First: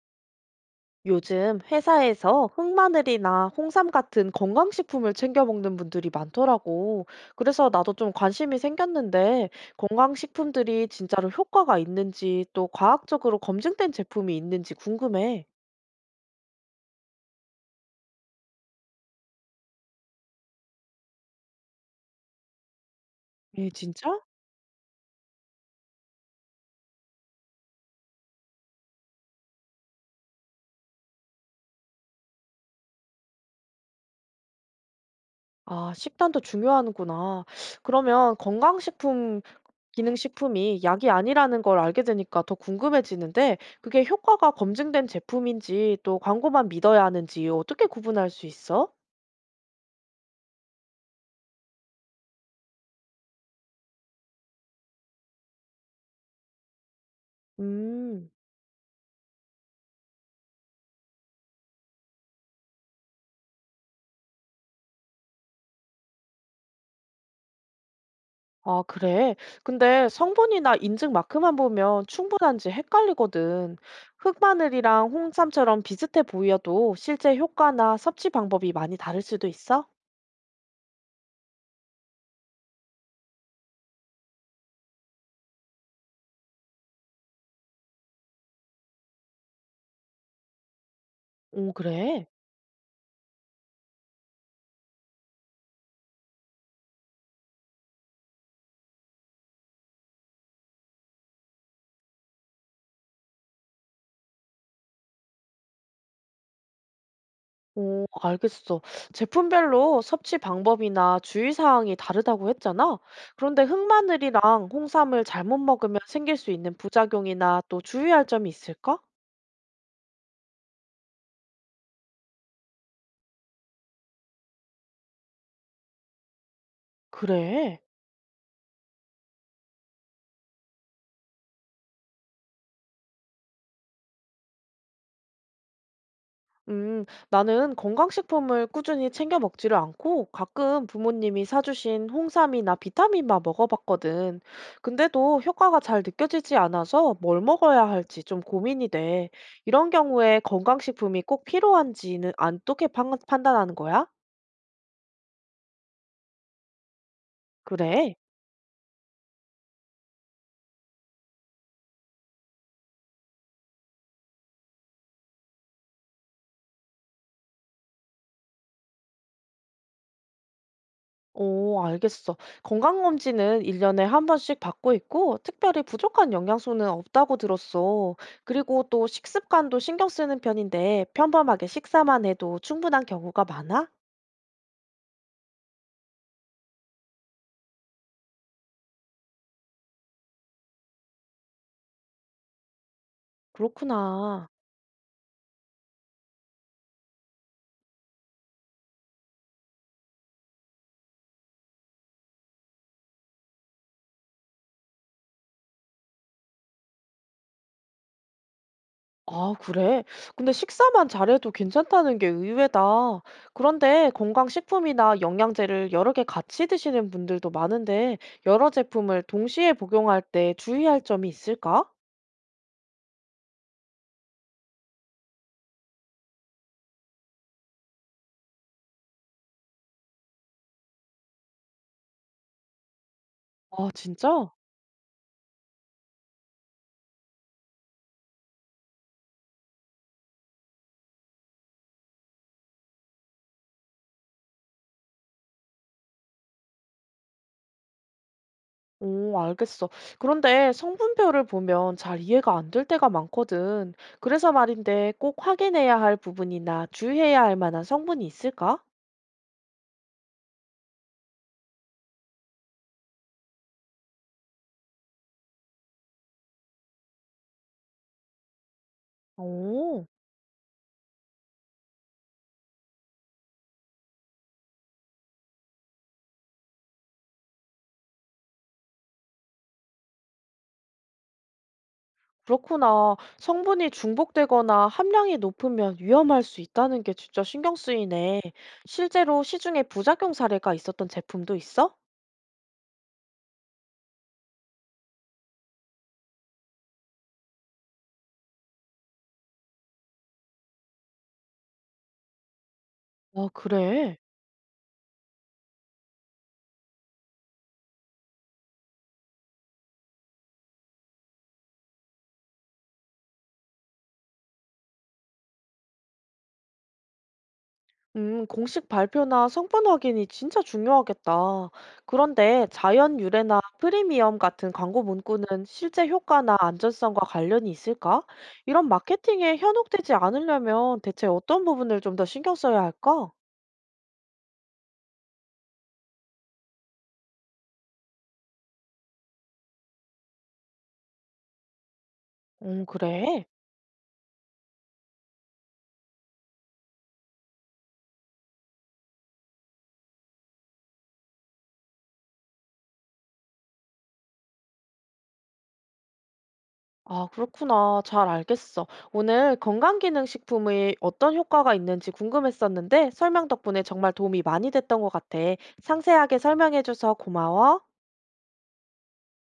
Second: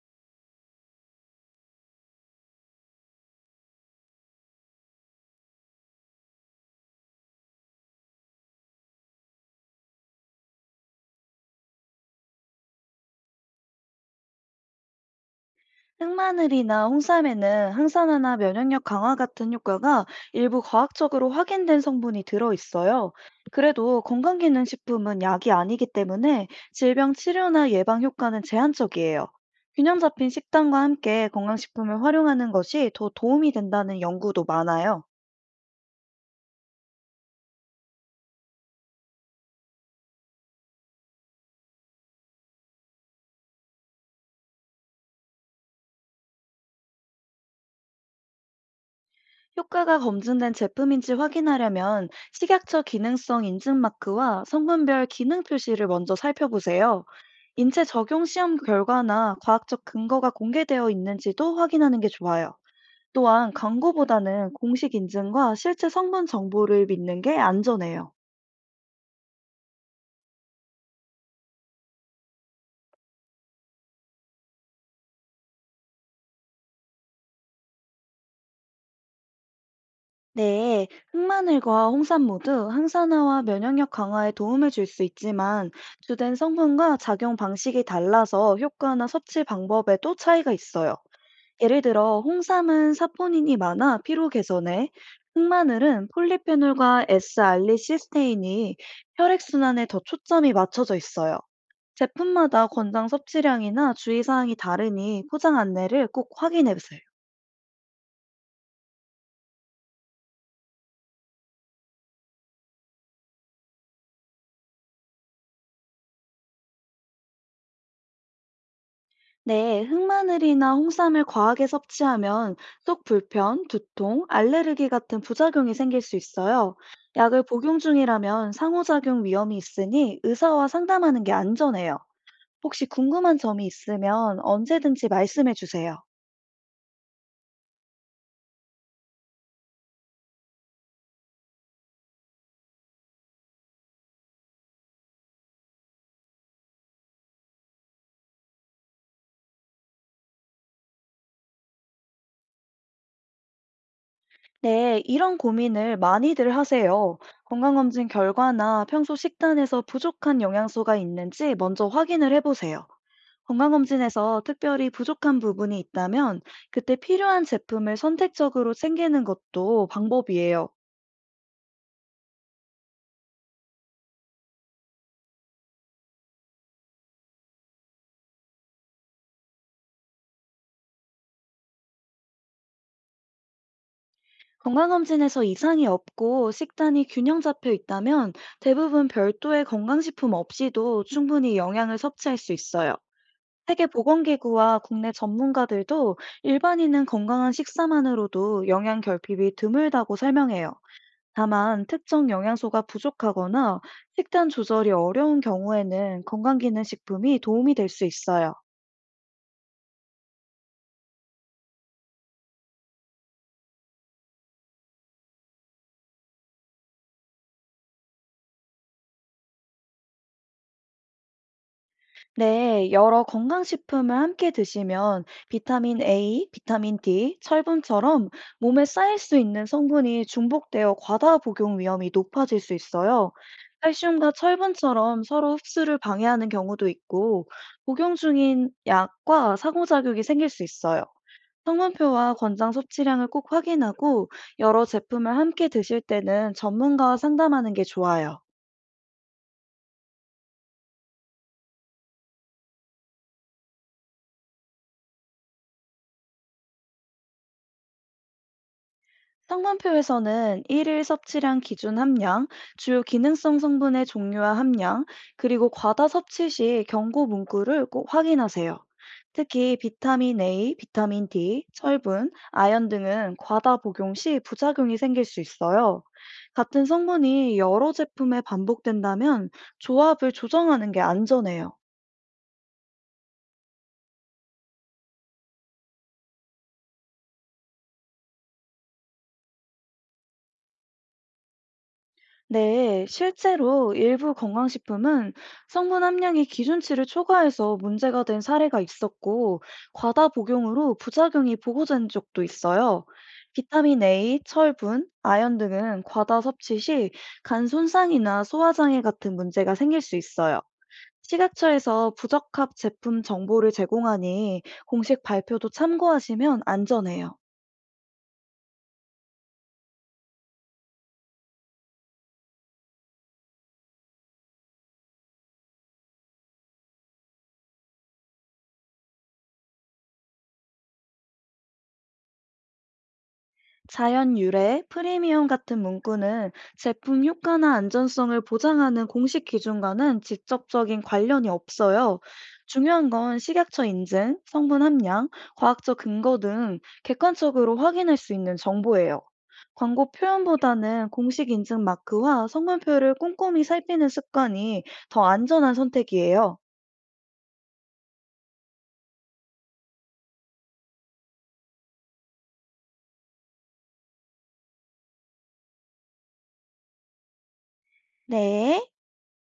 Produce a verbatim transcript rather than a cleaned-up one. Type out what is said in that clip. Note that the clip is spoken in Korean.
요즘 회사에서 흑마늘이나 홍삼 같은 건강식품을 챙겨 먹는 분들이 많더라고. 그래서 나도 좀 관심이 생겼는데, 건강식품들이 진짜로 효과가 있는지, 또 과학적으로 검증된 제품이 있는지 궁금해. 흑마늘이나 홍삼에는 항산화나 면역력 강화 같은 효과가 일부 과학적으로 확인된 성분이 들어있어요. 예 그래도 진짜? 건강기능식품은 약이 아니기 때문에 질병 치료나 예방 효과는 제한적이에요. 균형 잡힌 식단과 함께 건강식품을 활용하는 것이 더 도움이 된다는 연구도 많아요. 아, 식단도 중요하는구나. 그러면 건강식품, 기능식품이 약이 아니라는 걸 알게 되니까 더 궁금해지는데, 그게 효과가 검증된 제품인지, 또 광고만 믿어야 하는지 어떻게 구분할 수 있어? 효과가 검증된 제품인지 확인하려면 식약처 기능성 인증 마크와 성분별 기능 표시를 먼저 살펴보세요. 인체 적용 음. 시험 결과나 과학적 근거가 공개되어 있는지도 확인하는 게 좋아요. 또한 광고보다는 공식 인증과 실제 성분 정보를 믿는 게 안전해요. 아, 그래? 근데 성분이나 인증 마크만 보면 충분한지 헷갈리거든. 흑마늘이랑 홍삼처럼 비슷해 보여도 실제 효과나 섭취 방법이 많이 다를 수도 있어? 네, 흑마늘과 홍삼 모두 항산화와 면역력 강화에 도움을 줄 수 있지만 주된 성분과 작용 방식이 달라서 효과나 섭취 방법에도 차이가 있어요. 오, 예를 들어 그래? 홍삼은 사포닌이 많아 피로 개선에, 흑마늘은 폴리페놀과 S알리시스테인이 혈액순환에 더 초점이 맞춰져 있어요. 제품마다 권장 섭취량이나 주의사항이 다르니 포장 안내를 꼭 확인해 보세요. 오, 알겠어. 제품별로 섭취 방법이나 주의사항이 다르다고 했잖아? 그런데 흑마늘이랑 홍삼을 잘못 먹으면 생길 수 있는 부작용이나 또 주의할 점이 있을까? 네, 흑마늘이나 홍삼을 과하게 섭취하면 속 불편, 두통, 알레르기 같은 부작용이 생길 수 있어요. 약을 복용 그래. 중이라면 상호작용 위험이 있으니 의사와 상담하는 게 안전해요. 혹시 궁금한 점이 있으면 언제든지 말씀해 주세요. 음, 나는 건강식품을 꾸준히 챙겨 먹지를 않고 가끔 부모님이 사주신 홍삼이나 비타민만 먹어봤거든. 근데도 효과가 잘 느껴지지 않아서 뭘 먹어야 할지 좀 고민이 돼. 이런 경우에 건강식품이 꼭 필요한지는 어떻게 판- 판단하는 거야? 네, 이런 고민을 많이들 하세요. 건강검진 그래. 결과나 평소 식단에서 부족한 영양소가 있는지 먼저 확인을 해보세요. 건강검진에서 특별히 부족한 부분이 있다면 그때 필요한 제품을 선택적으로 챙기는 것도 방법이에요. 오, 알겠어. 건강검진은 일 년에 한 번씩 받고 있고 특별히 부족한 영양소는 없다고 들었어. 그리고 또 식습관도 신경 쓰는 편인데 평범하게 식사만 해도 충분한 경우가 많아? 건강검진에서 이상이 없고 식단이 균형 잡혀 있다면 대부분 별도의 건강식품 없이도 충분히 영양을 섭취할 수 있어요. 그렇구나. 세계보건기구와 국내 전문가들도 일반인은 건강한 식사만으로도 영양 결핍이 드물다고 설명해요. 다만 특정 영양소가 부족하거나 식단 조절이 어려운 경우에는 건강기능식품이 도움이 될 수 있어요. 아 그래? 근데 식사만 잘해도 괜찮다는 게 의외다. 그런데 건강식품이나 영양제를 여러 개 같이 드시는 분들도 많은데 여러 제품을 동시에 복용할 때 주의할 점이 있을까? 네, 여러 건강식품을 함께 드시면 비타민 에이, 비타민 디, 철분처럼 몸에 쌓일 수 있는 성분이 중복되어 과다 복용 위험이 높아질 수 있어요. 아 칼슘과 진짜? 철분처럼 서로 흡수를 방해하는 경우도 있고, 복용 중인 약과 상호작용이 생길 수 있어요. 성분표와 권장 섭취량을 꼭 확인하고, 여러 제품을 함께 드실 때는 전문가와 상담하는 게 좋아요. 오, 알겠어. 그런데 성분표를 보면 잘 이해가 안 될 때가 많거든. 그래서 말인데 꼭 확인해야 할 부분이나 주의해야 할 만한 성분이 있을까? 성분표에서는 일일 섭취량 기준 함량, 주요 기능성 성분의 종류와 함량, 그리고 과다 섭취 시 경고 문구를 꼭 확인하세요. 특히 오, 비타민 에이, 비타민 디, 철분, 아연 등은 과다 복용 시 부작용이 생길 수 있어요. 같은 성분이 여러 제품에 반복된다면 조합을 조정하는 게 안전해요. 그렇구나. 성분이 중복되거나 함량이 높으면 위험할 수 있다는 게 진짜 신경 쓰이네. 실제로 시중에 부작용 사례가 있었던 제품도 있어? 네, 실제로 일부 건강식품은 성분 함량이 기준치를 초과해서 문제가 된 사례가 있었고, 과다 복용으로 부작용이 보고된 적도 있어요. 아, 비타민 그래. A, 철분, 아연 등은 과다 섭취 시 간 손상이나 소화장애 같은 문제가 생길 수 있어요. 식약처에서 부적합 제품 정보를 제공하니 공식 발표도 참고하시면 안전해요. 음, 공식 발표나 성분 확인이 진짜 중요하겠다. 그런데 자연 유래나 프리미엄 같은 광고 문구는 실제 효과나 안전성과 관련이 있을까? 이런 마케팅에 현혹되지 않으려면 대체 어떤 부분을 좀 더 신경 써야 할까? 자연 유래, 프리미엄 같은 문구는 제품 효과나 안전성을 보장하는 공식 기준과는 직접적인 관련이 없어요. 음, 중요한 건 그래. 식약처 인증, 성분 함량, 과학적 근거 등 객관적으로 확인할 수 있는 정보예요. 광고 표현보다는 공식 인증 마크와 성분표를 꼼꼼히 살피는 습관이 더 안전한 선택이에요. 아, 그렇구나. 잘 알겠어. 오늘 건강기능식품의 어떤 효과가 있는지 궁금했었는데 설명 덕분에 정말 도움이 많이 됐던 것 같아. 상세하게 설명해줘서 고마워. 네.